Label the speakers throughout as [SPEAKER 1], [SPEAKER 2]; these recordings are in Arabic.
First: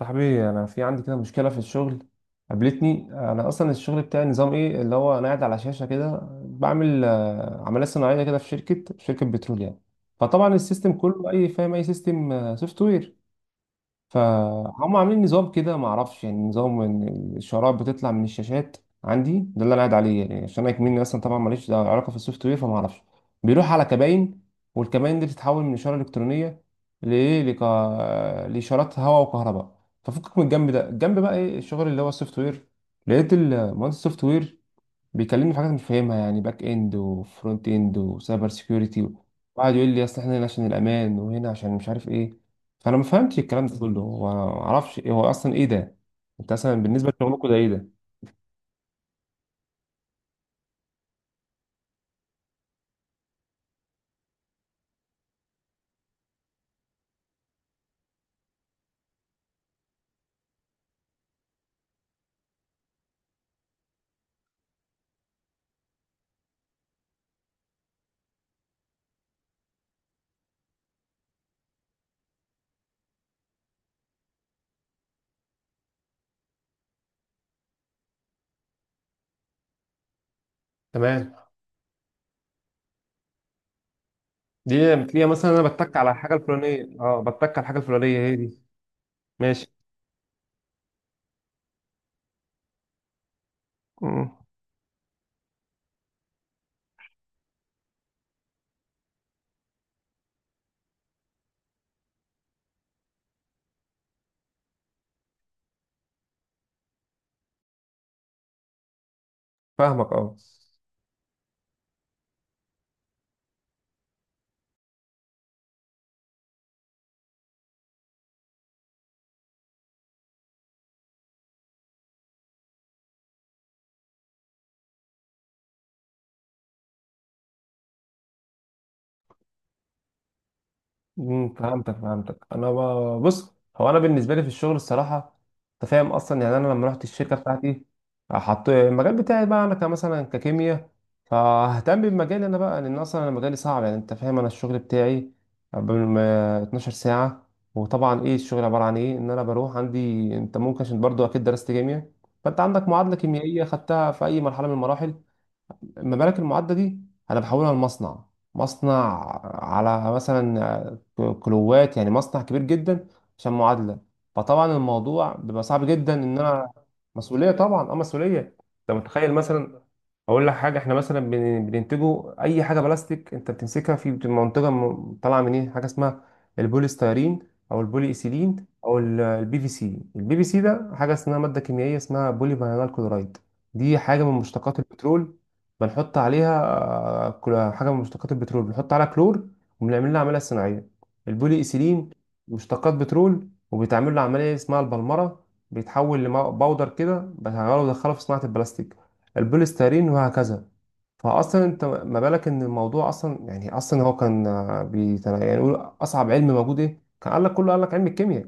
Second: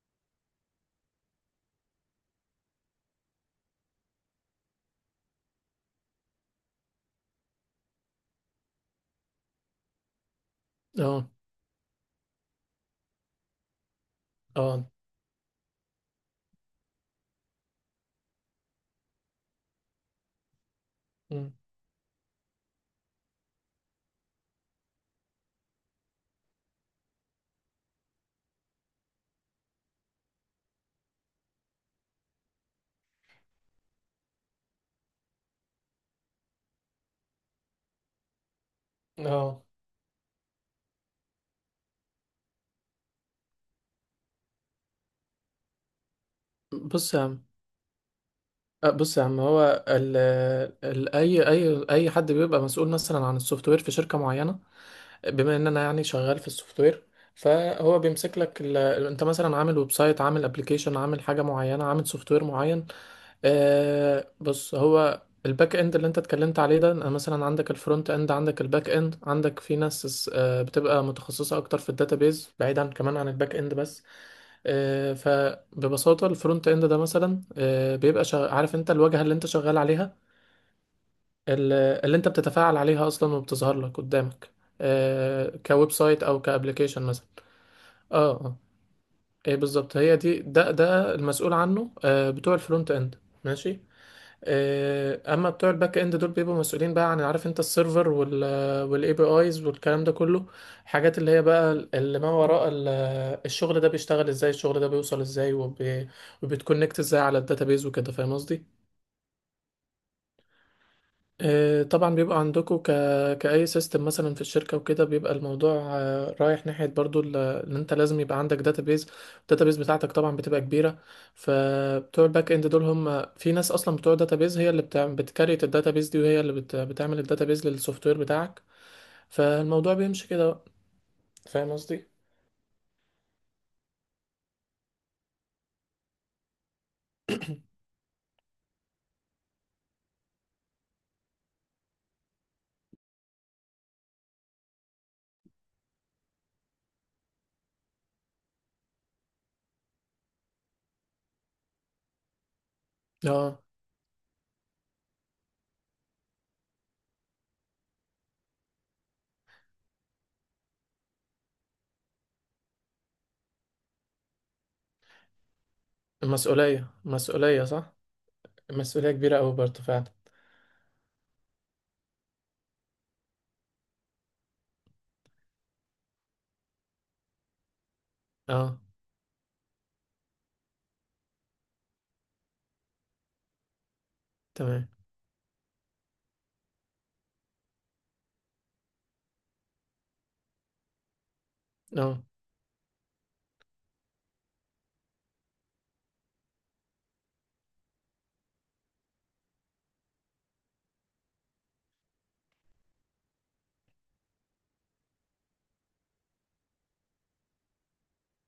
[SPEAKER 1] صاحبي انا في عندي كده مشكله في الشغل. قابلتني انا اصلا الشغل بتاعي نظام ايه اللي هو انا قاعد على شاشه كده بعمل عمليه صناعيه كده في شركه بترول يعني. فطبعا السيستم
[SPEAKER 2] اه
[SPEAKER 1] كله اي فاهم اي سيستم سوفت وير.
[SPEAKER 2] اه
[SPEAKER 1] فهم عاملين نظام كده ما اعرفش يعني نظام ان الشرائح بتطلع من الشاشات. عندي ده اللي انا قاعد عليه يعني عشان انا كمني اصلا طبعا
[SPEAKER 2] مم.
[SPEAKER 1] ماليش علاقه في السوفت وير فما اعرفش. بيروح على كباين والكباين دي بتتحول من اشاره الكترونيه لايه لك... لاشارات هواء وكهرباء. ففكك من الجنب ده الجنب بقى ايه الشغل اللي هو السوفت وير. لقيت المهندس السوفت وير بيكلمني في حاجات مش فاهمها يعني باك اند وفرونت اند وسايبر سيكيورتي.
[SPEAKER 2] اه
[SPEAKER 1] وقعد يقول لي اصل احنا هنا عشان الامان وهنا عشان مش عارف ايه. فانا ما فهمتش الكلام ده كله وانا ما اعرفش ايه هو اصلا ايه ده. انت اصلا بالنسبه
[SPEAKER 2] بص يا عم.
[SPEAKER 1] لشغلكم ده ايه ده؟
[SPEAKER 2] بص يا عم هو ال ال اي اي اي حد بيبقى مسؤول مثلا عن السوفت وير في شركه معينه. بما ان انا يعني شغال في السوفت وير، فهو بيمسك لك انت مثلا عامل ويب سايت، عامل ابلكيشن، عامل حاجه معينه، عامل سوفت وير معين. آه، بص هو الباك اند اللي انت اتكلمت عليه ده، أنا مثلا عندك الفرونت اند، عندك الباك اند، عندك في ناس آه بتبقى متخصصة اكتر في الداتابيز بعيدا كمان عن الباك اند بس. آه، فببساطة الفرونت اند ده مثلا بيبقى عارف انت، الواجهة اللي انت شغال عليها،
[SPEAKER 1] تمام.
[SPEAKER 2] ال- اللي انت بتتفاعل عليها اصلا وبتظهر لك قدامك.
[SPEAKER 1] دي بتلاقيها مثلا
[SPEAKER 2] آه،
[SPEAKER 1] انا
[SPEAKER 2] كويب
[SPEAKER 1] بتك على
[SPEAKER 2] سايت
[SPEAKER 1] الحاجه
[SPEAKER 2] او
[SPEAKER 1] الفلانيه
[SPEAKER 2] كابليكيشن
[SPEAKER 1] اه
[SPEAKER 2] مثلا.
[SPEAKER 1] بتك على الحاجه الفلانيه
[SPEAKER 2] اه
[SPEAKER 1] هي
[SPEAKER 2] اه
[SPEAKER 1] دي.
[SPEAKER 2] ايه
[SPEAKER 1] ماشي.
[SPEAKER 2] بالظبط، هي دي، ده المسؤول عنه، آه، بتوع الفرونت اند. ماشي.
[SPEAKER 1] مم.
[SPEAKER 2] آه، اما بتوع الباك اند دول بيبقوا مسؤولين بقى عن، عارف انت، السيرفر والاي بي ايز والكلام ده كله. حاجات اللي هي بقى اللي ما وراء الشغل ده بيشتغل ازاي، الشغل ده بيوصل ازاي، وبيتكونكت ازاي على الداتابيز وكده، فاهم قصدي؟
[SPEAKER 1] فاهمك اه.
[SPEAKER 2] آه، طبعا بيبقى عندكم كأي سيستم مثلا في الشركة وكده، بيبقى الموضوع آه رايح ناحية برضو ان انت لازم يبقى عندك داتابيز. الداتابيز بتاعتك طبعا بتبقى كبيرة. فبتوع الباك اند دول، هم في ناس اصلا بتوع داتابيز هي بتكريت الداتابيز دي، وهي اللي بتعمل الداتابيز للسوفت وير بتاعك. فالموضوع بيمشي كده بقى. فاهم
[SPEAKER 1] فهمتك
[SPEAKER 2] قصدي؟
[SPEAKER 1] فهمتك انا بص، هو انا بالنسبه لي في الشغل الصراحه. انت فاهم اصلا يعني انا لما رحت الشركه بتاعتي حط المجال بتاعي بقى انا كمثلا ككيمياء. فاهتم بمجالي انا بقى لان اصلا انا مجالي صعب، يعني انت فاهم انا الشغل بتاعي بال- 12 ساعه. وطبعا ايه الشغل عباره عن ايه ان انا بروح عندي. انت ممكن عشان برضو اكيد درست كيمياء فانت عندك معادله
[SPEAKER 2] اه.
[SPEAKER 1] كيميائيه خدتها في اي مرحله من المراحل. المبالغ المعدة دي أنا بحولها لمصنع. مصنع على مثلا كيلوات، يعني مصنع كبير جدا عشان معادلة. فطبعا الموضوع بيبقى صعب جدا إن أنا.
[SPEAKER 2] المسؤولية
[SPEAKER 1] مسؤولية
[SPEAKER 2] مسؤولية
[SPEAKER 1] طبعا،
[SPEAKER 2] صح؟
[SPEAKER 1] أه مسؤولية. أنت
[SPEAKER 2] مسؤولية
[SPEAKER 1] متخيل
[SPEAKER 2] كبيرة أوي
[SPEAKER 1] مثلا.
[SPEAKER 2] برضه فعلا.
[SPEAKER 1] اقول لك حاجه، احنا مثلا بننتجه اي حاجه بلاستيك انت بتمسكها في بتبقى منتجه طالعه من ايه، حاجه اسمها البوليستيرين. او البولي ايثيلين
[SPEAKER 2] اه،
[SPEAKER 1] او البي في سي. البي في سي ده حاجه اسمها ماده كيميائيه اسمها بولي فينال كلورايد. دي حاجه من مشتقات
[SPEAKER 2] تمام،
[SPEAKER 1] البترول بنحط عليها. حاجه من مشتقات البترول بنحط عليها كلور وبنعمل لها عمليه صناعيه. البولي ايثيلين
[SPEAKER 2] اه،
[SPEAKER 1] مشتقات بترول وبيتعمل له عمليه اسمها البلمره. بيتحول لباودر كده بنغيره ودخله في صناعه البلاستيك، البوليسترين، وهكذا. فاصلا انت ما بالك ان الموضوع اصلا يعني اصلا هو كان يعني يقول اصعب علم موجود ايه كان قال لك، كله قال لك علم الكيمياء.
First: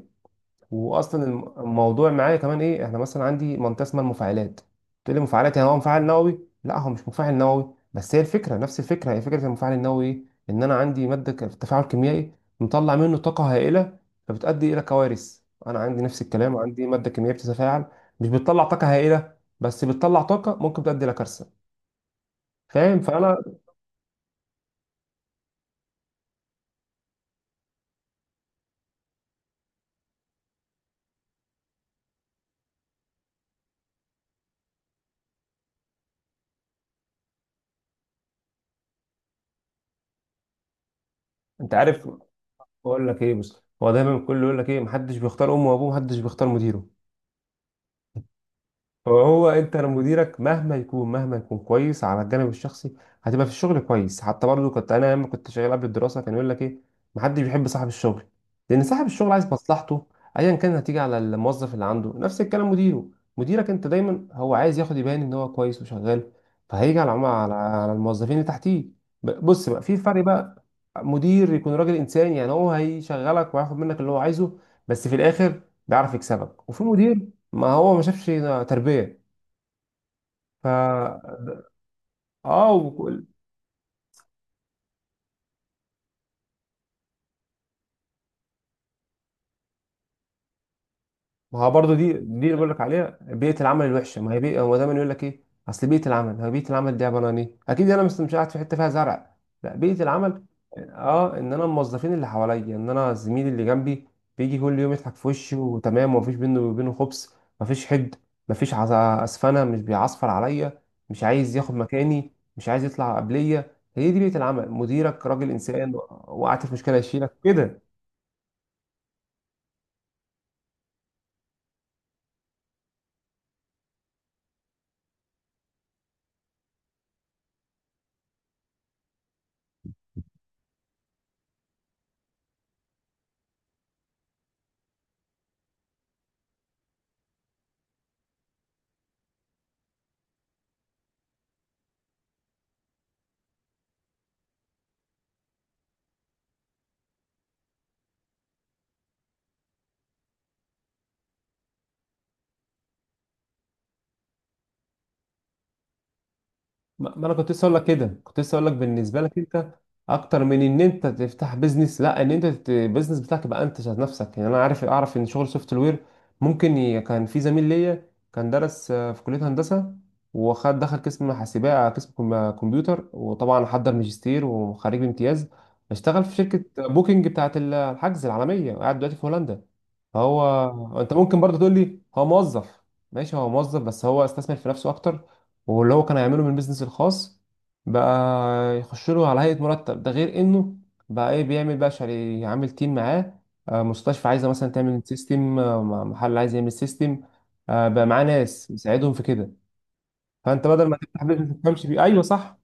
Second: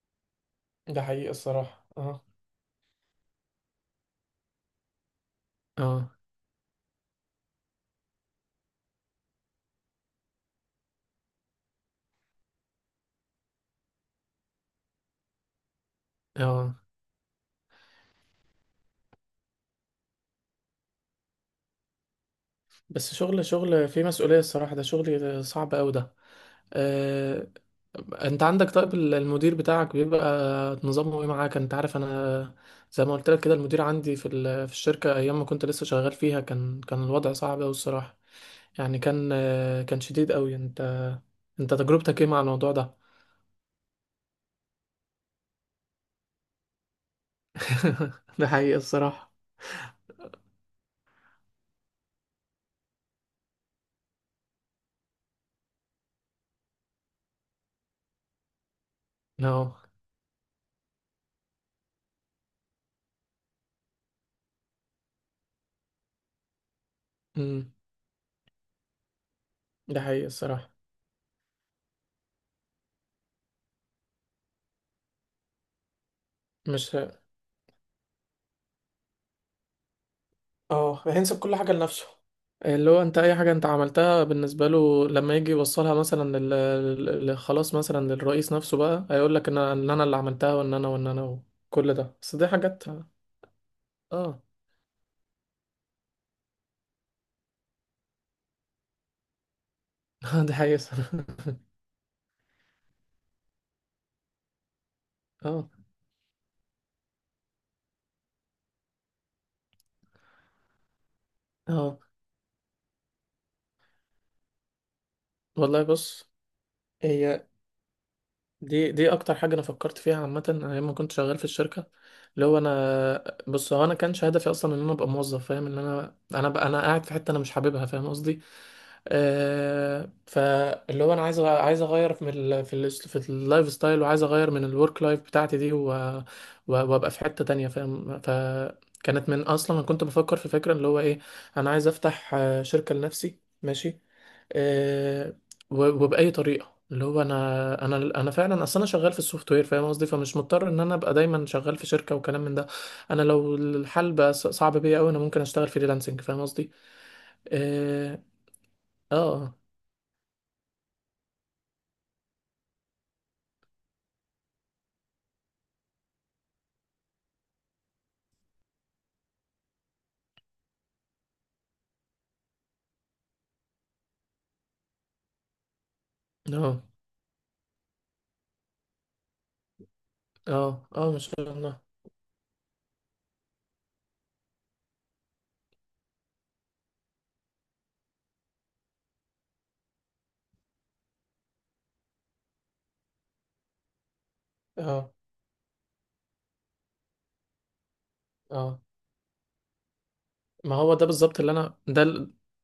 [SPEAKER 2] ده
[SPEAKER 1] واصلا
[SPEAKER 2] حقيقي الصراحة.
[SPEAKER 1] الموضوع
[SPEAKER 2] اه
[SPEAKER 1] معايا كمان ايه، احنا مثلا عندي منطقه اسمها المفاعلات. تقول لي مفاعلات يعني هو مفاعل
[SPEAKER 2] اه
[SPEAKER 1] نووي؟ لا، هو مش مفاعل نووي، بس هي الفكره نفس الفكره، هي فكره المفاعل النووي ايه. ان انا عندي ماده تفاعل كيميائي مطلع منه طاقه هائله فبتؤدي الى كوارث. انا عندي نفس الكلام،
[SPEAKER 2] اه
[SPEAKER 1] عندي ماده كيميائيه بتتفاعل، مش بتطلع طاقه هائله بس بتطلع طاقه ممكن تؤدي الى كارثه. فاهم
[SPEAKER 2] بس
[SPEAKER 1] فانا.
[SPEAKER 2] شغل، شغل فيه مسؤولية الصراحة، ده شغل صعب أوي ده. آه، انت عندك طيب المدير بتاعك بيبقى نظامه ايه معاك؟ انت عارف انا، زي ما قلت لك كده، المدير عندي في في الشركة ايام ما كنت لسه شغال فيها، كان الوضع صعب أوي الصراحة. يعني كان آه، كان شديد أوي. انت،
[SPEAKER 1] انت
[SPEAKER 2] انت
[SPEAKER 1] عارف.
[SPEAKER 2] تجربتك ايه مع الموضوع ده؟
[SPEAKER 1] اقول لك ايه، بس هو دايما الكل يقول لك ايه، محدش بيختار امه وابوه، محدش بيختار مديره.
[SPEAKER 2] ده حقيقي الصراحة.
[SPEAKER 1] فهو انت لو مديرك مهما يكون مهما يكون كويس على الجانب الشخصي هتبقى في الشغل كويس. حتى برضو كنت انا لما كنت شغال قبل الدراسه كان يقول لك ايه، محدش بيحب صاحب الشغل لان صاحب الشغل عايز
[SPEAKER 2] no.
[SPEAKER 1] مصلحته. ايا كان هتيجي على الموظف اللي عنده نفس الكلام مديره. مديرك انت دايما هو عايز ياخد، يبان ان هو كويس وشغال. فهيجي على العم- على
[SPEAKER 2] امم،
[SPEAKER 1] على الموظفين اللي تحتيه. بص بقى في
[SPEAKER 2] ده
[SPEAKER 1] فرق
[SPEAKER 2] حقيقي
[SPEAKER 1] بقى.
[SPEAKER 2] الصراحة.
[SPEAKER 1] مدير يكون راجل انسان، يعني هو هيشغلك وهياخد منك اللي هو عايزه بس في الاخر بيعرف يكسبك. وفي
[SPEAKER 2] مش،
[SPEAKER 1] مدير ما هو ما شافش تربية. ف
[SPEAKER 2] اه، هينسب كل حاجة لنفسه.
[SPEAKER 1] اه
[SPEAKER 2] اللي هو انت
[SPEAKER 1] وك-
[SPEAKER 2] اي حاجة انت عملتها بالنسبة له، لما يجي يوصلها مثلا خلاص، مثلا للرئيس نفسه بقى، هيقول لك ان انا إن أنا اللي عملتها، وان انا
[SPEAKER 1] ما هو
[SPEAKER 2] وكل
[SPEAKER 1] برضه دي
[SPEAKER 2] ده.
[SPEAKER 1] دي
[SPEAKER 2] بس دي
[SPEAKER 1] اللي بقول لك
[SPEAKER 2] حاجات.
[SPEAKER 1] عليها، بيئة العمل الوحشة. ما هي
[SPEAKER 2] اه.
[SPEAKER 1] بيئة، هو دايما يقول لك ايه اصل بيئة العمل، هو بيئة العمل دي عبارة عن ايه؟ اكيد انا مش مش قاعد في حتة فيها زرع. لا، بيئة العمل
[SPEAKER 2] دي حقيقة.
[SPEAKER 1] اه ان انا الموظفين اللي حواليا، ان انا الزميل اللي جنبي بيجي كل يوم يضحك في وشي
[SPEAKER 2] اه
[SPEAKER 1] وتمام ومفيش بينه وبينه خبص. مفيش حقد. مفيش عز- اسفنة، مش بيعصفر عليا، مش عايز ياخد
[SPEAKER 2] اه
[SPEAKER 1] مكاني، مش عايز يطلع قبليا. هي دي بيئة العمل، مديرك راجل
[SPEAKER 2] والله
[SPEAKER 1] انسان.
[SPEAKER 2] بص،
[SPEAKER 1] وقعت في مشكلة يشيلك
[SPEAKER 2] هي
[SPEAKER 1] كده.
[SPEAKER 2] دي، اكتر حاجه انا فكرت فيها عامه انا لما كنت شغال في الشركه. اللي هو انا، بص، هو انا كانش هدفي اصلا ان انا ابقى موظف، فاهم؟ ان انا، انا بقى انا قاعد في حته انا مش حاببها، فاهم قصدي؟ آه، فاللي هو انا عايز عايز اغير من في اللايف ستايل، وعايز اغير من الورك لايف بتاعتي دي، وابقى في حته تانية، فاهم؟ فكانت من اصلا انا كنت بفكر في فكره اللي هو ايه، انا عايز افتح آه شركه لنفسي. ماشي. آه، وبأي طريقة. اللي هو انا، انا فعلا اصل انا شغال في السوفت وير، فاهم قصدي؟ فمش مضطر ان انا ابقى دايما شغال في شركه وكلام من ده. انا لو الحال بقى صعب بيا قوي، انا ممكن اشتغل فريلانسنج، فاهم قصدي؟
[SPEAKER 1] ما انا كنت لسه اقول لك كده،
[SPEAKER 2] اه
[SPEAKER 1] كنت لسه اقول لك بالنسبه لك
[SPEAKER 2] اه
[SPEAKER 1] انت اكتر من ان انت تفتح بيزنس. لا، ان انت البيزنس بتاعك يبقى انت ذات نفسك. يعني انا عارف اعرف ان شغل سوفت وير كان في زميل ليا كان درس في كليه هندسه وخد دخل قسم حاسبات، قسم كمبيوتر، وطبعا حضر ماجستير وخريج بامتياز. اشتغل في
[SPEAKER 2] اه
[SPEAKER 1] شركه بوكينج بتاعه الحجز العالميه وقاعد دلوقتي في هولندا. فهو
[SPEAKER 2] اه،
[SPEAKER 1] انت
[SPEAKER 2] ما شاء
[SPEAKER 1] ممكن برضه تقول
[SPEAKER 2] الله.
[SPEAKER 1] لي هو موظف. ماشي، هو موظف بس هو استثمر في نفسه اكتر. واللي هو كان هيعمله من البيزنس الخاص بقى يخش له على هيئة مرتب. ده غير انه بقى ايه بيعمل، بقى شاري عامل تيم معاه. مستشفى عايزة مثلا تعمل
[SPEAKER 2] اه
[SPEAKER 1] سيستم، محل عايز يعمل سيستم، بقى معاه ناس
[SPEAKER 2] اه
[SPEAKER 1] يساعدهم في كده. فانت
[SPEAKER 2] ما
[SPEAKER 1] بدل
[SPEAKER 2] هو
[SPEAKER 1] ما
[SPEAKER 2] ده
[SPEAKER 1] تفتح
[SPEAKER 2] بالظبط
[SPEAKER 1] بيزنس
[SPEAKER 2] اللي
[SPEAKER 1] ما
[SPEAKER 2] انا،
[SPEAKER 1] تفهمش فيه، ايوه
[SPEAKER 2] ده
[SPEAKER 1] صح.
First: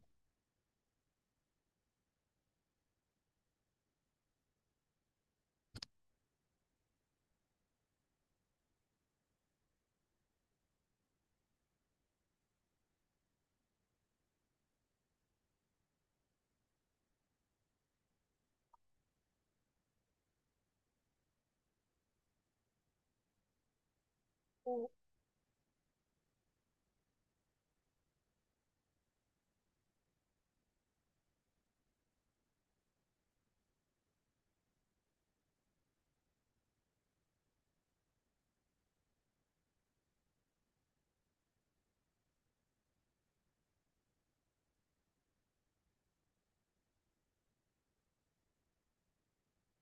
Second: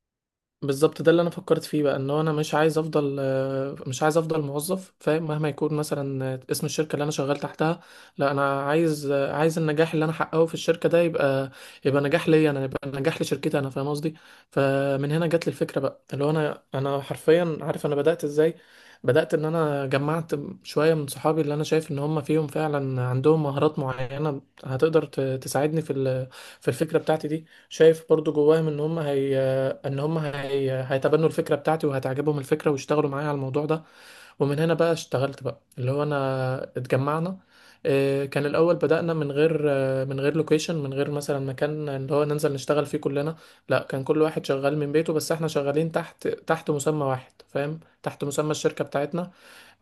[SPEAKER 2] بالظبط ده اللي انا فكرت فيه بقى، ان هو انا مش عايز افضل آه، مش عايز افضل موظف، فاهم؟ مهما يكون مثلا آه اسم الشركه اللي انا شغال تحتها. لا، انا عايز آه عايز النجاح اللي انا حققه في الشركه ده يبقى، يبقى نجاح ليا انا، يبقى نجاح لشركتي انا، فاهم قصدي؟ فمن هنا جت لي الفكره بقى، اللي هو انا حرفيا، عارف انا بدات ازاي؟ بدات ان انا جمعت شويه من صحابي اللي انا شايف ان هم فيهم فعلا، عندهم مهارات معينه هتقدر تساعدني في في الفكره بتاعتي دي، شايف برضو جواهم ان هيتبنوا الفكره بتاعتي وهتعجبهم الفكره ويشتغلوا معايا على الموضوع ده. ومن هنا بقى اشتغلت بقى، اللي هو انا اتجمعنا. آه، كان الاول بدأنا من غير آه، من غير لوكيشن، من غير مثلا مكان اللي هو ننزل نشتغل فيه كلنا. لا، كان كل واحد شغال من بيته، بس احنا شغالين تحت، تحت مسمى واحد، فاهم؟ تحت مسمى الشركه بتاعتنا.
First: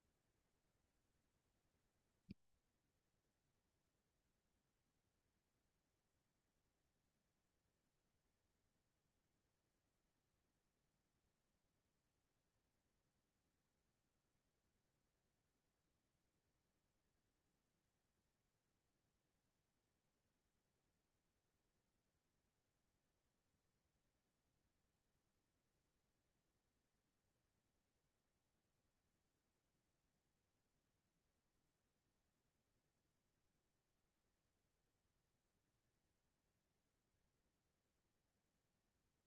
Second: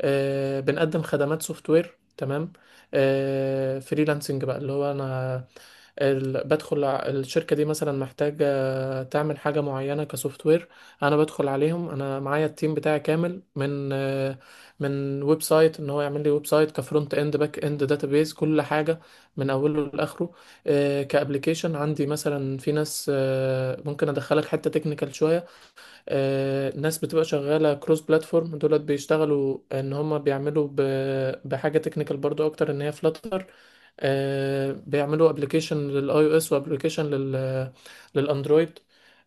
[SPEAKER 2] آه، بنقدم خدمات سوفت وير. تمام. آه، فريلانسنج بقى. اللي هو انا بدخل الشركة دي مثلا محتاجة تعمل حاجة معينة كسوفت وير، أنا بدخل عليهم، أنا معايا التيم بتاعي كامل من آه، من ويب سايت، إن هو يعمل لي ويب سايت كفرونت إند، باك إند، داتابيز، كل حاجة من أوله لآخره. آه، كأبليكيشن، عندي مثلا في ناس، آه، ممكن أدخلك حتة تكنيكال شوية، آه، ناس بتبقى شغالة كروس بلاتفورم، دولت بيشتغلوا ان هما بيعملوا بحاجة تكنيكال برضو اكتر، ان هي فلاتر، بيعملوا ابلكيشن للاي او اس وابلكيشن للاندرويد.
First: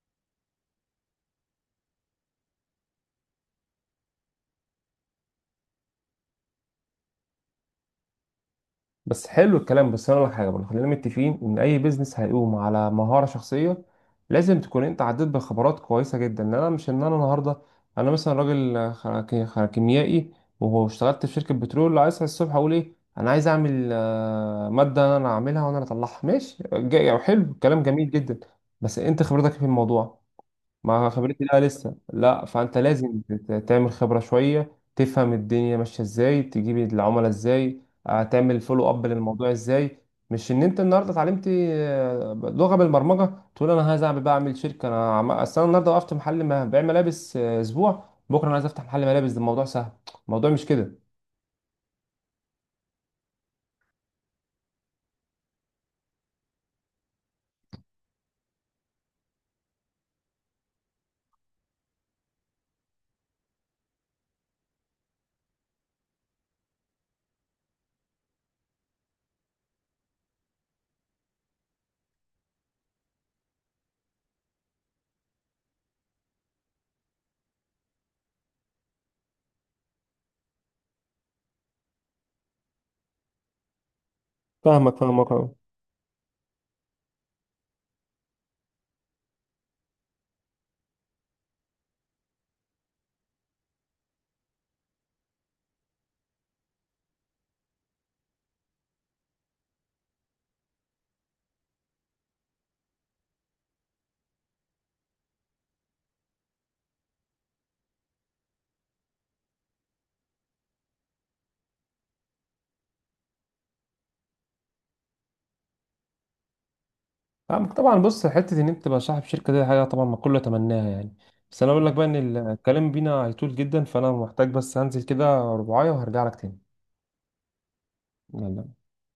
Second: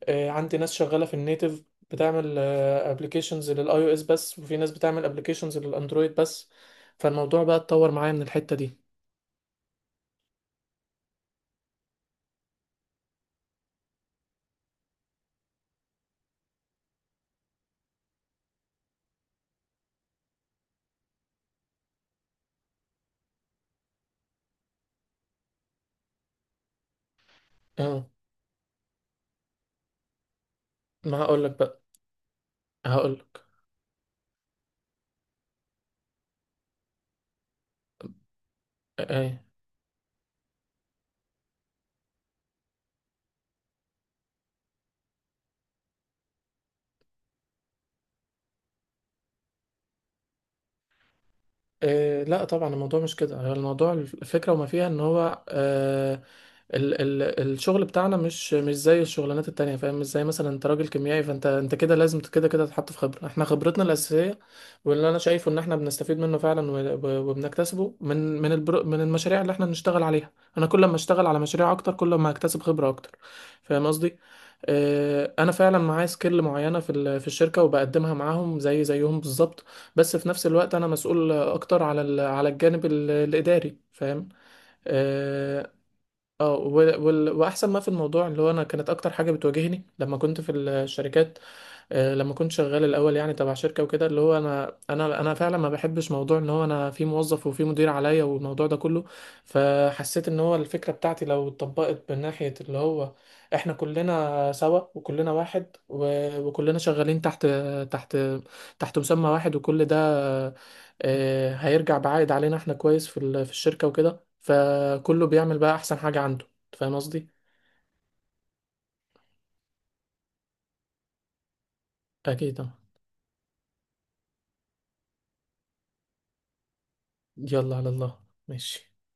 [SPEAKER 2] آه، عندي ناس شغالة في النيتف بتعمل ابلكيشنز للاي او اس بس، وفي ناس بتعمل ابلكيشنز للاندرويد بس. فالموضوع بقى اتطور معايا من الحتة دي.
[SPEAKER 1] بس حلو الكلام، بس انا اقول لك حاجه برضه، خلينا متفقين ان اي بيزنس هيقوم على مهاره شخصيه. لازم تكون انت عديت بخبرات كويسه جدا، ان انا مش ان انا النهارده. انا مثلا راجل كيميائي واشتغلت في شركه بترول، لو عايز أصحى الصبح اقول ايه انا عايز اعمل ماده انا اعملها وانا اللي اطلعها. ماشي جاي، حلو، كلام
[SPEAKER 2] اه.
[SPEAKER 1] جميل جدا، بس انت خبرتك إيه في الموضوع؟ ما
[SPEAKER 2] ما
[SPEAKER 1] خبرتي
[SPEAKER 2] هقولك
[SPEAKER 1] لا،
[SPEAKER 2] بقى،
[SPEAKER 1] لسه لا. فانت لازم
[SPEAKER 2] هقولك.
[SPEAKER 1] تعمل خبرة شوية، تفهم الدنيا ماشية ازاي، تجيب العملاء ازاي، تعمل فولو اب
[SPEAKER 2] آه، آه.
[SPEAKER 1] للموضوع ازاي. مش ان انت النهارده اتعلمت لغة بالبرمجة تقول انا عايز اعمل بقى، اعمل شركة انا اصل انا النهارده وقفت محل ما بيع ملابس، اسبوع بكرة انا عايز افتح محل ملابس، ده الموضوع سهل. الموضوع مش كده.
[SPEAKER 2] إيه لا طبعا الموضوع مش كده. هو الموضوع الفكرة وما فيها، ان هو آه ال الشغل بتاعنا مش، مش زي الشغلانات التانية، فاهم؟ مش زي مثلا انت راجل كيميائي فانت انت كده لازم كده كده تتحط في خبرة. احنا خبرتنا الأساسية، واللي انا شايفه ان احنا بنستفيد منه فعلا وبنكتسبه من من البرو من المشاريع اللي احنا بنشتغل عليها. انا كل ما اشتغل على مشاريع اكتر، كل ما هكتسب خبرة اكتر، فاهم قصدي؟ آه، انا فعلا معايا سكيل معينه في في الشركه، وبقدمها معاهم زي زيهم بالظبط، بس في نفس الوقت انا مسؤول اكتر على على الجانب الاداري، فاهم؟
[SPEAKER 1] فاهمك فاهمك أوي.
[SPEAKER 2] اه. آه، واحسن ما في الموضوع اللي هو انا، كانت اكتر حاجه بتواجهني لما كنت في الشركات آه، لما كنت شغال الاول، يعني تبع شركه وكده، اللي هو انا، انا فعلا ما بحبش موضوع ان هو انا في موظف وفي مدير عليا والموضوع ده كله. فحسيت ان هو الفكره بتاعتي لو اتطبقت من ناحيه اللي هو احنا كلنا سوا وكلنا واحد، وكلنا شغالين تحت، تحت تحت مسمى واحد، وكل ده آه هيرجع بعائد علينا احنا كويس في في الشركه وكده، فكله بيعمل بقى احسن حاجه عنده، أنت فاهم قصدي؟
[SPEAKER 1] فاهمك طبعا، بص حته ان انت تبقى صاحب شركه دي حاجه طبعا ما كله يتمناها يعني. بس انا اقول لك بقى ان
[SPEAKER 2] اكيد طبعا.
[SPEAKER 1] الكلام بينا هيطول جدا، فانا محتاج بس هنزل كده رباعية وهرجع لك تاني.
[SPEAKER 2] يلا على الله.
[SPEAKER 1] يلا.
[SPEAKER 2] ماشي.